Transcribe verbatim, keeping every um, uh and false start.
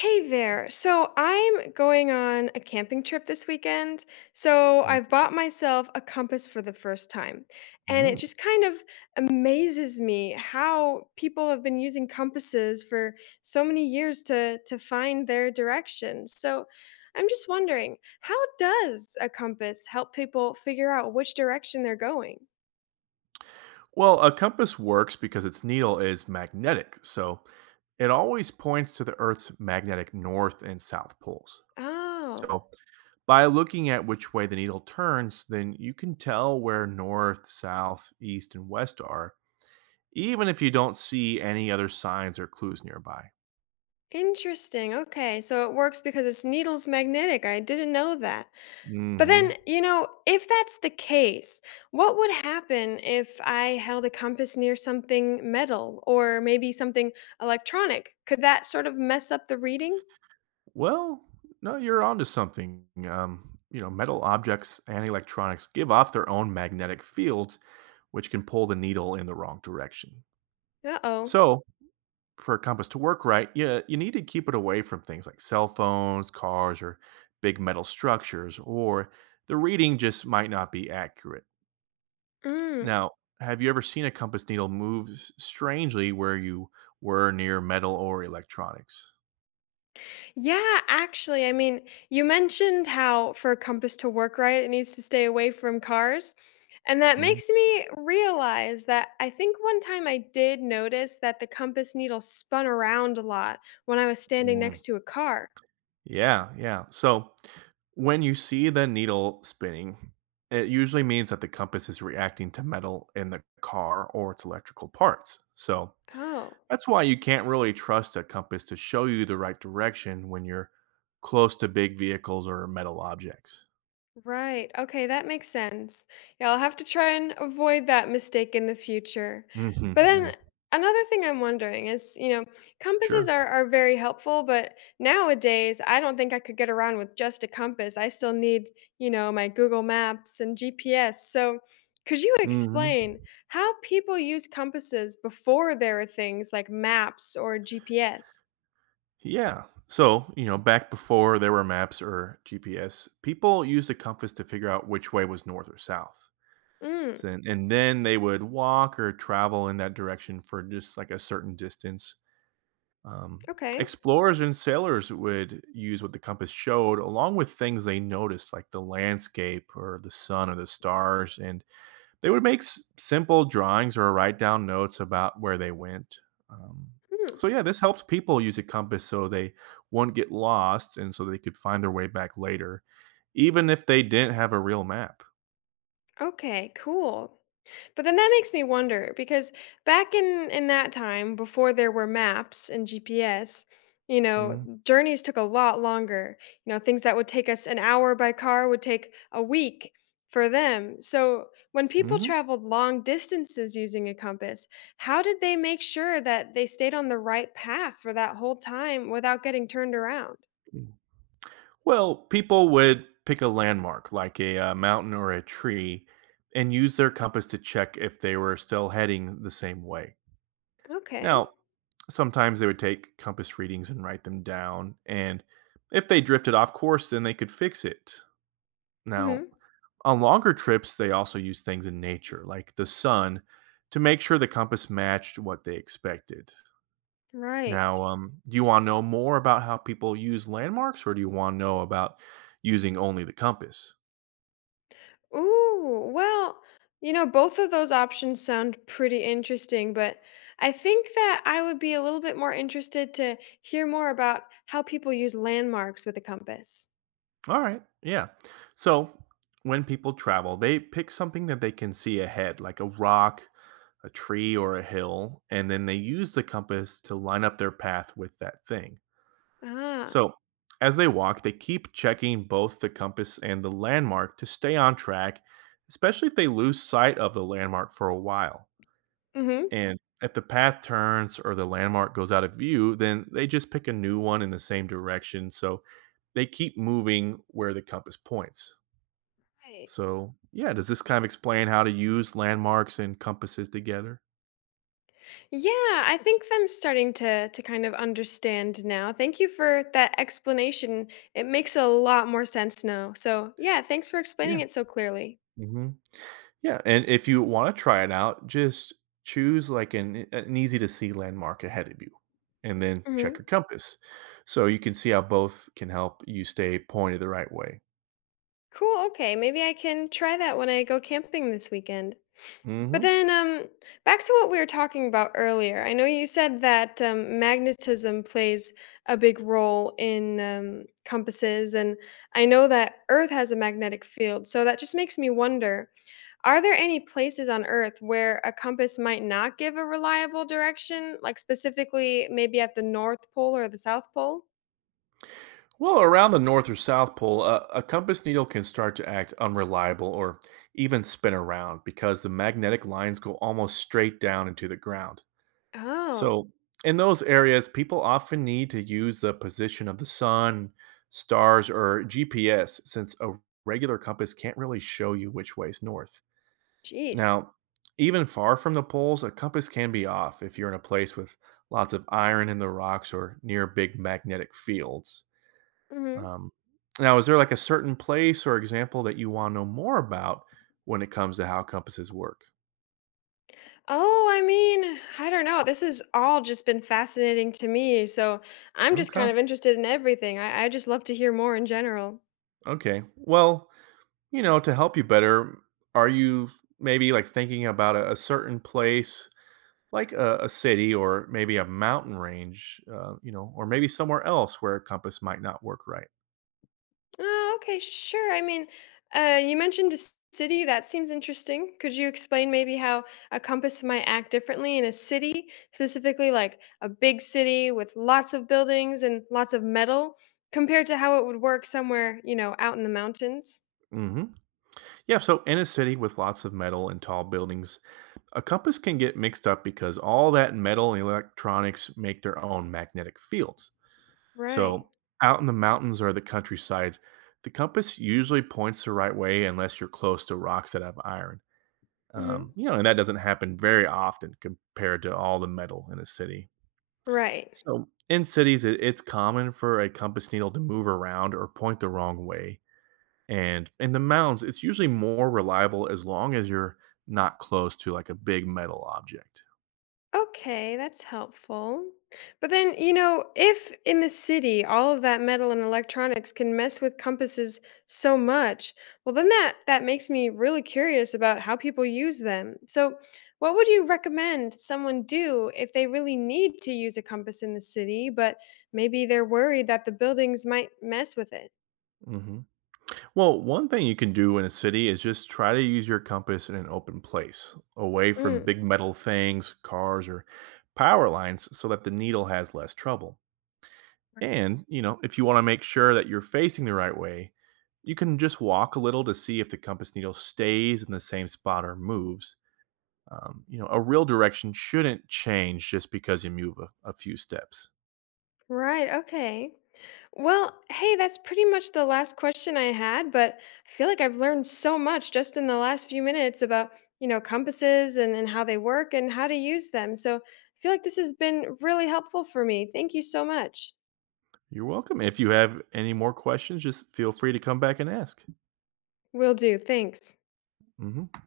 Hey there. So I'm going on a camping trip this weekend. So Mm. I've bought myself a compass for the first time. And it Mm. just kind of amazes me how people have been using compasses for so many years to to find their direction. So I'm just wondering, how does a compass help people figure out which direction they're going? Well, a compass works because its needle is magnetic, so it always points to the Earth's magnetic north and south poles. Oh, So, by looking at which way the needle turns, then you can tell where north, south, east, and west are, even if you don't see any other signs or clues nearby. interesting. Okay. So it works because it's needles magnetic. I didn't know that. But Hmm then, you know, if that's the case, what would happen if I held a compass near something metal or maybe something electronic? Could that sort of mess up the reading? Well, no, you're onto something. Um, you know, metal objects and electronics give off their own magnetic fields, which can pull the needle in the wrong direction. Uh-oh. So, for a compass to work right, you, you need to keep it away from things like cell phones, cars, or big metal structures, or the reading just might not be accurate. Mm. Now, have you ever seen a compass needle move s- strangely where you were near metal or electronics? Yeah, actually, I mean, you mentioned how for a compass to work right, it needs to stay away from cars. And that Mm, makes me realize that I think one time I did notice that the compass needle spun around a lot when I was standing mm. next to a car. Yeah, yeah. So, when you see the needle spinning, it usually means that the compass is reacting to metal in the car or its electrical parts. So, Oh. that's why you can't really trust a compass to show you the right direction when you're close to big vehicles or metal objects. Right. Okay, that makes sense. Yeah, I'll have to try and avoid that mistake in the future. Hmm But Yeah, then another thing I'm wondering is, you know, compasses sure. are, are very helpful, but nowadays I don't think I could get around with just a compass. I still need, you know, my Google Maps and G P S. So could you hmm explain how people use compasses before there were things like maps or G P S? Yeah. So, you know, back before there were maps or G P S, people used a compass to figure out which way was north or south. Mm, So, and and then they would walk or travel in that direction for just like a certain distance. Um, okay. explorers and sailors would use what the compass showed along with things they noticed like the landscape or the sun or the stars, and they would make s- simple drawings or write down notes about where they went. um, Hmm. so, yeah, this helps people use a compass so they won't get lost and so they could find their way back later, even if they didn't have a real map. Okay, cool. But then that makes me wonder because back in in that time before there were maps and G P S, you know, Mm-hmm. journeys took a lot longer. You know, things that would take us an hour by car would take a week for them. So, when people Mm-hmm. traveled long distances using a compass, how did they make sure that they stayed on the right path for that whole time without getting turned around? Well, people would pick a landmark like a uh, mountain or a tree and use their compass to check if they were still heading the same way. Okay. Now, sometimes they would take compass readings and write them down, and if they drifted off course, then they could fix it. Now, Mhm. on longer trips, they also used things in nature, like the sun, to make sure the compass matched what they expected. Right. Now, um, do you want to know more about how people use landmarks, or do you want to know about using only the compass? Ooh, well, you know, both of those options sound pretty interesting, but I think that I would be a little bit more interested to hear more about how people use landmarks with a compass. All right. Yeah. So when people travel, they pick something that they can see ahead, like a rock, a tree, or a hill, and then they use the compass to line up their path with that thing. Ah, So as they walk, they keep checking both the compass and the landmark to stay on track, especially if they lose sight of the landmark for a while. mm-hmm. And if the path turns or the landmark goes out of view, then they just pick a new one in the same direction. So they keep moving where the compass points. Right. So, yeah, does this kind of explain how to use landmarks and compasses together? Yeah, I think I'm starting to to kind of understand now. Thank you for that explanation. It makes a lot more sense now. So, yeah, thanks for explaining Yeah. it so clearly. hmm Yeah. And if you want to try it out, just choose like an, eh, an easy to see landmark ahead of you and then check Hmm. your compass. So you can see how both can help you stay pointed the right way. Cool. Okay, maybe I can try that when I go camping this weekend. But Hmm then, um, back to what we were talking about earlier. I know you said that um, magnetism plays a big role in um, compasses, and I know that Earth has a magnetic field. So that just makes me wonder, are there any places on Earth where a compass might not give a reliable direction, like specifically maybe at the North Pole or the South Pole? Well, around the North or South Pole, a, a compass needle can start to act unreliable or even spin around because the magnetic lines go almost straight down into the ground. Oh, So, in those areas, people often need to use the position of the sun, stars, or G P S, since a regular compass can't really show you which way is north. geez. Now, even far from the poles, a compass can be off if you're in a place with lots of iron in the rocks or near big magnetic fields. Um, now, is there like a certain place or example that you want to know more about when it comes to how compasses work? Oh, I mean, I don't know. This has all just been fascinating to me. So I'm just Okay. kind of interested in everything. I, I just love to hear more in general. Okay. Well, you know, to help you better, are you maybe like thinking about a, a certain place, like a, a city or maybe a mountain range, uh, you know, or maybe somewhere else where a compass might not work right? Oh, okay, sure. I mean, uh, you mentioned a c- city. That seems interesting. Could you explain maybe how a compass might act differently in a city, specifically like a big city with lots of buildings and lots of metal, compared to how it would work somewhere, you know, out in the mountains? hmm Yeah, so in a city with lots of metal and tall buildings, a compass can get mixed up because all that metal and electronics make their own magnetic fields. Right. So out in the mountains or the countryside, the compass usually points the right way unless you're close to rocks that have iron. Mm-hmm. Um, you know, and that doesn't happen very often compared to all the metal in a city. Right. So in cities, it, it's common for a compass needle to move around or point the wrong way. And in the mounds, it's usually more reliable as long as you're not close to like a big metal object. Okay, that's helpful. But then, you know, if in the city all of that metal and electronics can mess with compasses so much, well then that that makes me really curious about how people use them. So, what would you recommend someone do if they really need to use a compass in the city, but maybe they're worried that the buildings might mess with it? Hmm Well, one thing you can do in a city is just try to use your compass in an open place, away from Mm, big metal things, cars, or power lines, so that the needle has less trouble. And, you know, if you want to make sure that you're facing the right way, you can just walk a little to see if the compass needle stays in the same spot or moves. Um, you know, a real direction shouldn't change just because you move a, a few steps. right, okay. Well, hey, that's pretty much the last question I had, but I feel like I've learned so much just in the last few minutes about, you know, compasses and, and how they work and how to use them. So I feel like this has been really helpful for me. Thank you so much. You're welcome. If you have any more questions, just feel free to come back and ask. Will do. Thanks. Hmm